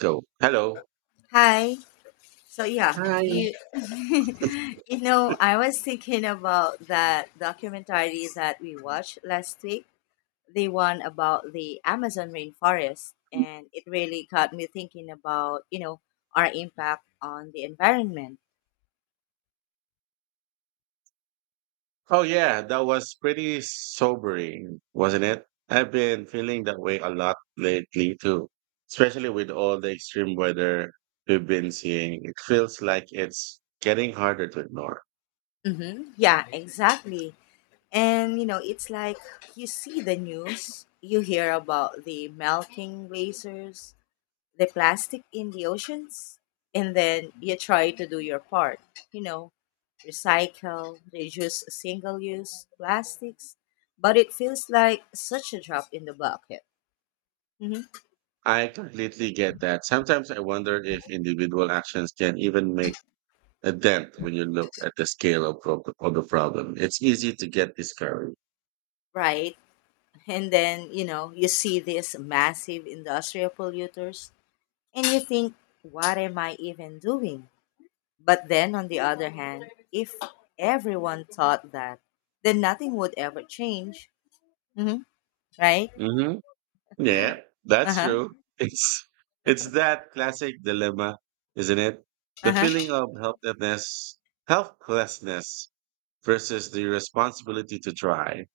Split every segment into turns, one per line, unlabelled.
So, hello.
Hi. So yeah,
Hi.
you you know, I was thinking about that documentary that we watched last week, the one about the Amazon rainforest, and it really got me thinking about, our impact on the environment.
Oh, yeah, that was pretty sobering, wasn't it? I've been feeling that way a lot lately, too, especially with all the extreme weather we've been seeing. It feels like it's getting harder to ignore.
Mm-hmm. Yeah, exactly. And it's like you see the news, you hear about the melting glaciers, the plastic in the oceans, and then you try to do your part, you know recycle, reduce, single use plastics, but it feels like such a drop in the bucket. Hmm.
I completely get that. Sometimes I wonder if individual actions can even make a dent when you look at the scale of, of the problem. It's easy to get discouraged.
Right. And then you see these massive industrial polluters and you think, what am I even doing? But then on the other hand, if everyone thought that, then nothing would ever change. Hmm. Right.
Hmm. Yeah, that's
Uh-huh.
true. It's it's that classic dilemma, isn't it? The feeling
Uh-huh.
of helplessness, helplessness versus the responsibility to try.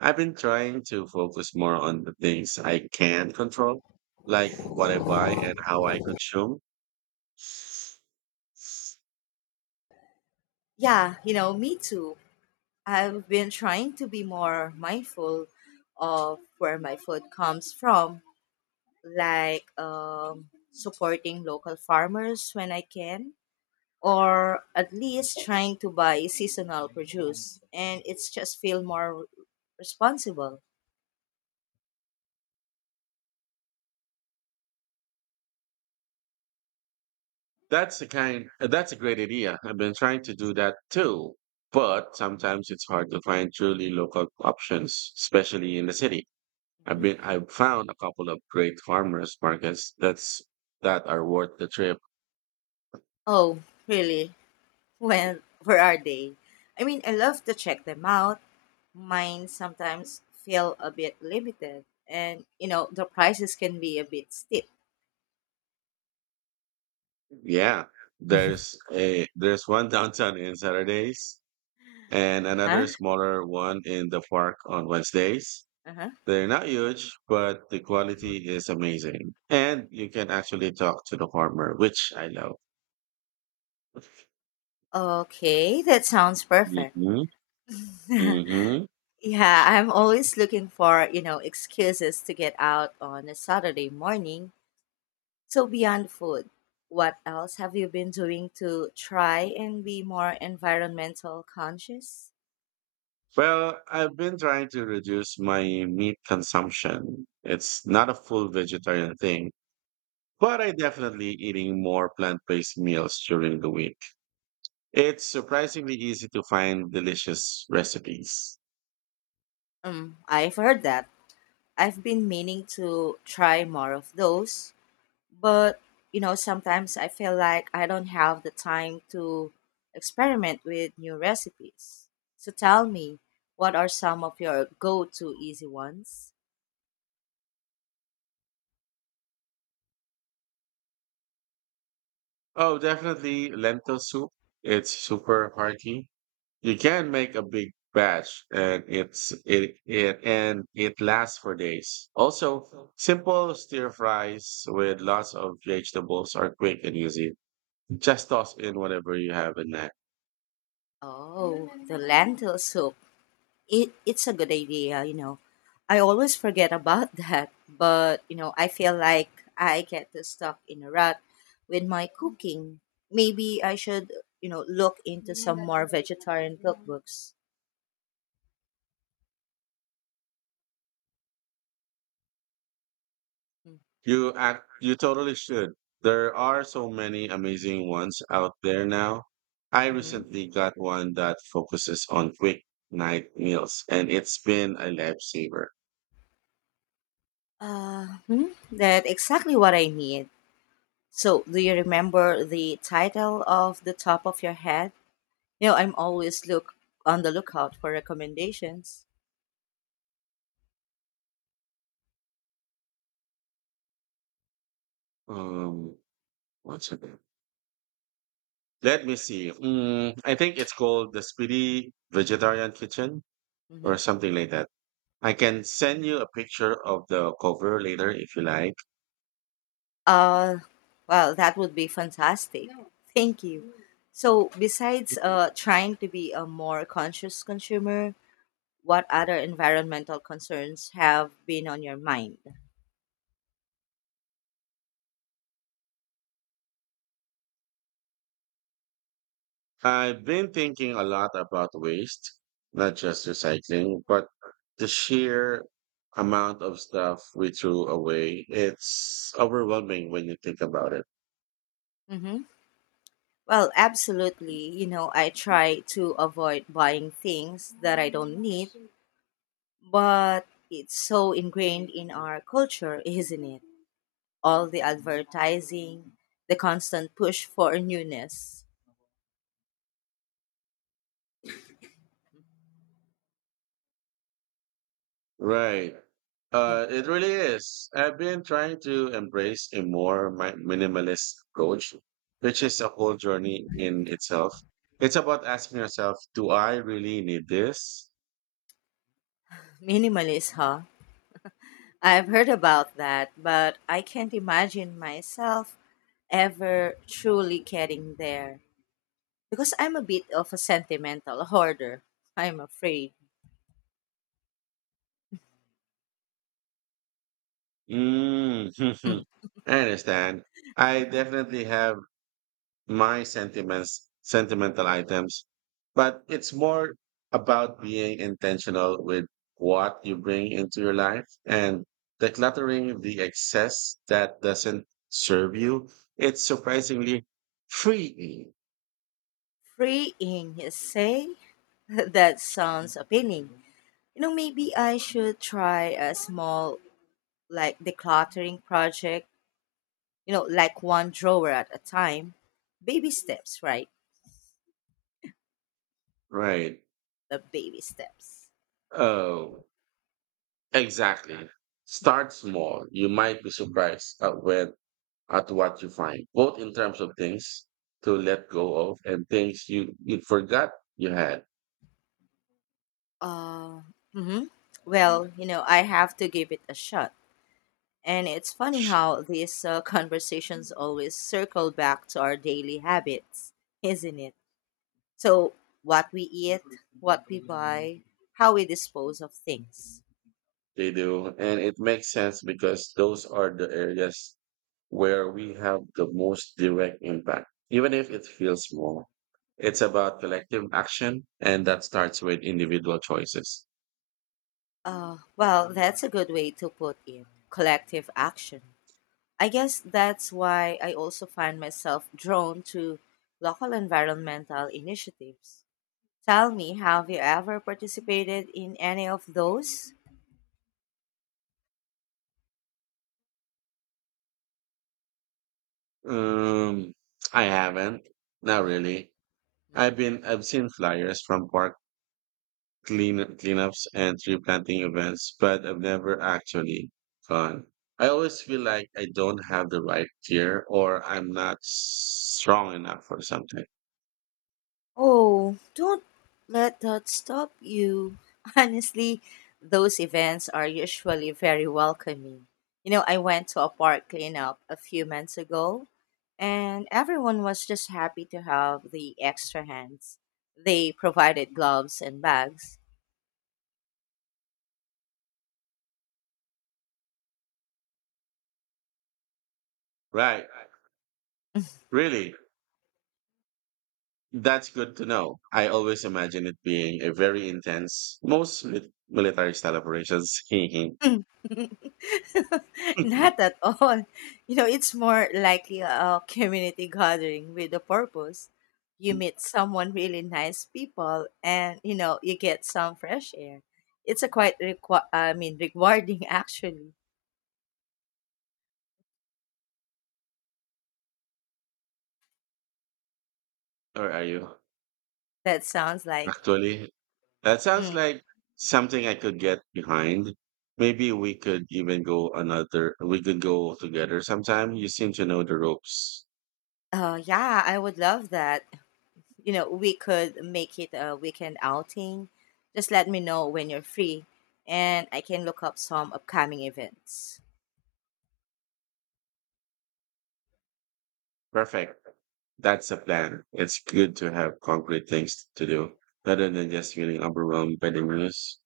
I've been trying to focus more on the things I can control, like what I buy and how I consume.
Yeah, me too. I've been trying to be more mindful of where my food comes from, like, supporting local farmers when I can, or at least trying to buy seasonal produce. And it's just feel more responsible.
That's a great idea. I've been trying to do that too. But sometimes it's hard to find truly local options, especially in the city.
Mhm.
I've found a couple of great farmers markets that are worth the trip.
Oh, really? Well, where are they? I mean, I love to check them out. Mine sometimes feel a bit limited, and the prices can be a bit steep.
Yeah. There's one downtown in Saturdays and
Uh-huh.
another smaller one in the park on Wednesdays.
Uh-huh.
They're not huge, but the quality is amazing. And you can actually talk to the farmer, which I love.
Okay, that sounds perfect.
Hmm.
Yeah,
Hmm.
I'm always looking for, excuses to get out on a Saturday morning. So beyond food, what else have you been doing to try and be more environmental conscious?
Well, I've been trying to reduce my meat consumption. It's not a full vegetarian thing, but I definitely eating more plant-based meals during the week. It's surprisingly easy to find delicious recipes.
I've heard that. I've been meaning to try more of those, but sometimes I feel like I don't have the time to experiment with new recipes. So tell me, what are some of your go to easy ones?
Oh, definitely lentil soup. It's super hearty. You can make a big batch and it's it, it and it lasts for days. Also, simple stir fries with lots of vegetables are quick and easy. Just toss in whatever you have in there.
Oh, the lentil soup. It's a good idea. I always forget about that, but I feel like I get stuck in a rut with my cooking. Maybe I should, look into some more vegetarian cookbooks. Mm.
You totally should. There are so many amazing ones out there now. I
Mm-hmm.
recently got one that focuses on quick night meals and it's been a lifesaver.
That's exactly what I need. So, do you remember the title of the top of your head? I'm always look on the lookout for recommendations.
Um what's it? Let me see. I think it's called the Speedy Vegetarian Kitchen
Mm-hmm.
or something like that. I can send you a picture of the cover later if you like.
Uh, well, that would be fantastic. Thank you. So, besides trying to be a more conscious consumer, what other environmental concerns have been on your mind?
I've been thinking a lot about waste, not just recycling, but the sheer amount of stuff we threw away. It's overwhelming when you think about it.
Mm-hmm. Well, absolutely. I try to avoid buying things that I don't need, but it's so ingrained in our culture, isn't it? All the advertising, the constant push for newness.
Right.
Hmm.
It really is. I've been trying to embrace a more minimalist approach, which is a whole journey in itself. It's about asking yourself, do I really need this?
Minimalist, huh? I've heard about that, but I can't imagine myself ever truly getting there because I'm a bit of a sentimental hoarder, I'm afraid.
Mm. I understand. I definitely have my sentimental items, but it's more about being intentional with what you bring into your life and decluttering the excess that doesn't serve you. It's surprisingly freeing,
Freeing you say? That sounds appealing. Maybe I should try a small, like, decluttering project, like one drawer at a time. Baby steps, right?
right?
The baby steps.
Oh, exactly. Start small. You might be surprised at what you find, both in terms of things to let go of and things you forgot you had.
Uh, mm-hmm. Well, I have to give it a shot. And it's funny how these conversations always circle back to our daily habits, isn't it? So, what we eat, what we buy, how we dispose of things.
They do. And it makes sense because those are the areas where we have the most direct impact, even if it feels small. It's about collective action, and that starts with individual choices.
Well, that's a good way to put it, collective action. I guess that's why I also find myself drawn to local environmental initiatives. Tell me, have you ever participated in any of those?
Um, I haven't, not
Mhm.
really. I've seen flyers from park cleanups and tree planting events, but I've never actually gone. I always feel like I don't have the right gear or I'm not strong enough or something.
Oh, don't let that stop you. Honestly, those events are usually very welcoming. I went to a park cleanup a few months ago, and everyone was just happy to have the extra hands. They provided gloves and bags.
Right. Really. That's good to know. I always imagine it being a very intense, most military style operations. or
Not at all. It's more likely a community gathering with a purpose. You meet someone really nice people, and you get some fresh air. It's a quite I mean, rewarding actually.
are you?
That sounds like
Actually, that sounds
mm,
like something I could get behind. Maybe we could even we could go together sometime. You seem to know the ropes.
yeah, I would love that. We could make it a weekend outing. Just let me know when you're free and I can look up some upcoming events.
Perfect. That's the plan. It's good to have concrete things to do rather than just feeling overwhelmed by the news.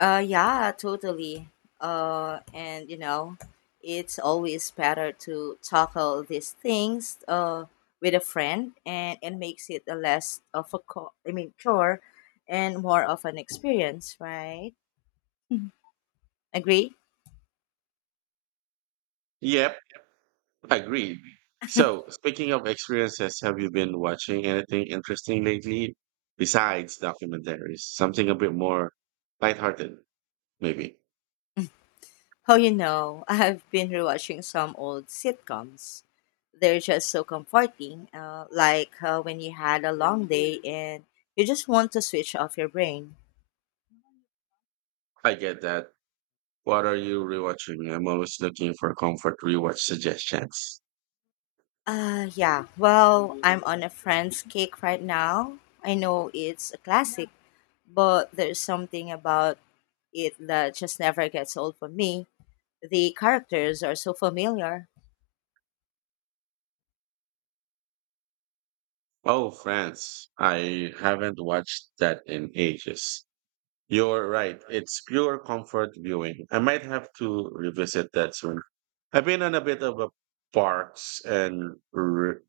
Yeah, totally. And it's always better to tackle these things with a friend, and it makes it a less of a I mean, chore, and more of an experience, right? Agree?
Yep. Agreed. So, speaking of experiences, have you been watching anything interesting lately besides documentaries? Something a bit more lighthearted, maybe.
How you know? I've been rewatching some old sitcoms. They're just so comforting. Like, when you had a long day and you just want to switch off your brain.
I get that. What are you rewatching? I'm always looking for comfort rewatch suggestions.
Yeah. Well, I'm on a friend's cake right now. I know it's a classic, but there's something about it that just never gets old for me. The characters are so familiar.
Oh, France! I haven't watched that in ages. You're right. It's pure comfort viewing. I might have to revisit that soon. I've been on a bit of a parks and re-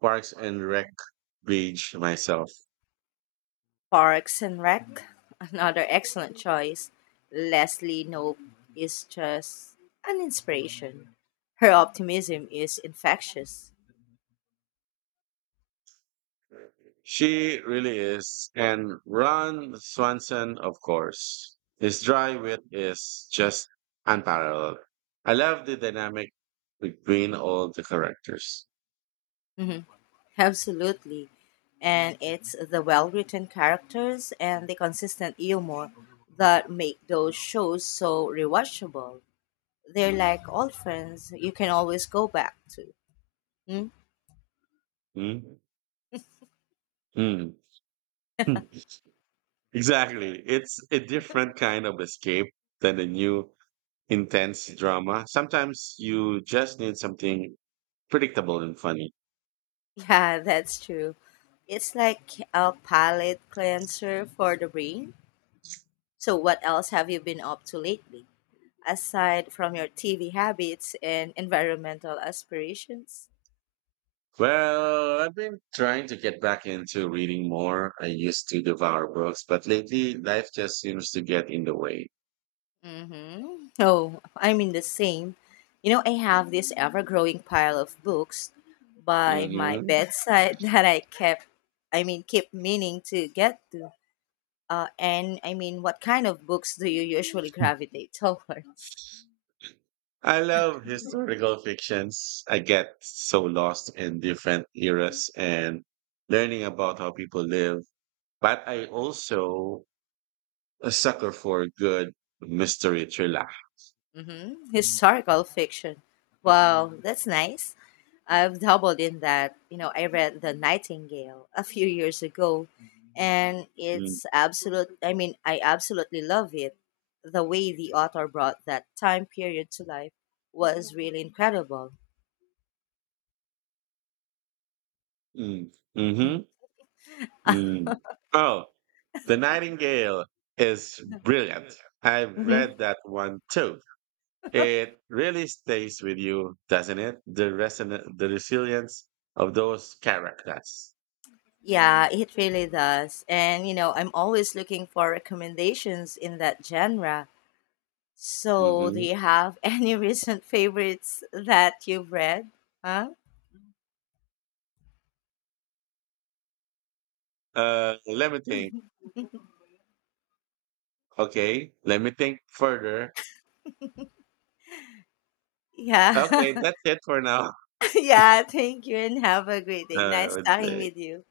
parks and rec Beach myself.
Parks and Rec, another excellent choice. Leslie Nope is just an inspiration. Her optimism is infectious.
She really is. And Ron Swanson, of course. His dry wit is just unparalleled. I love the dynamic between all the characters.
Mhm. Absolutely. And it's the well written characters and the consistent humor that make those shows so rewatchable. They're like old friends you can always go back to. Hmm?
Hmm? Hmm. Hmm. Exactly. It's a different kind of escape than the new intense drama. Sometimes you just need something predictable and funny.
Yeah, that's true. It's like a palate cleanser for the brain. So, what else have you been up to lately, aside from your TV habits and environmental aspirations?
Well, I've been trying to get back into reading more. I used to devour books, but lately life just seems to get in the way.
Mm-hmm. Oh, I mean the same. I have this ever-growing pile of books by my
Hmm.
bedside that I mean, keep meaning to get to. And I mean, what kind of books do you usually gravitate towards?
I love historical fictions. I get so lost in different eras and learning about how people live. But I also a sucker for a good mystery thriller.
Mm-hmm. Historical fiction. Wow, that's nice. I've doubled in that. I read The Nightingale a few years ago and
Mm-hmm.
it's absolute I mean, I absolutely love it. The way the author brought that time period to life was really incredible.
Mm. Mhm. Mm. Oh, The Nightingale is brilliant. I've
Mm-hmm.
read that one too. It really stays with you, doesn't it? The resilience of those characters.
Yeah, it really does. And I'm always looking for recommendations in that genre. So, do
Hmm.
you have any recent favorites that you've read? Huh?
Let me think. Okay, let me think further.
Yeah.
Okay, that's it for now.
Yeah, thank you and have a great day. Nice talking with
Uh,
you. Yeah.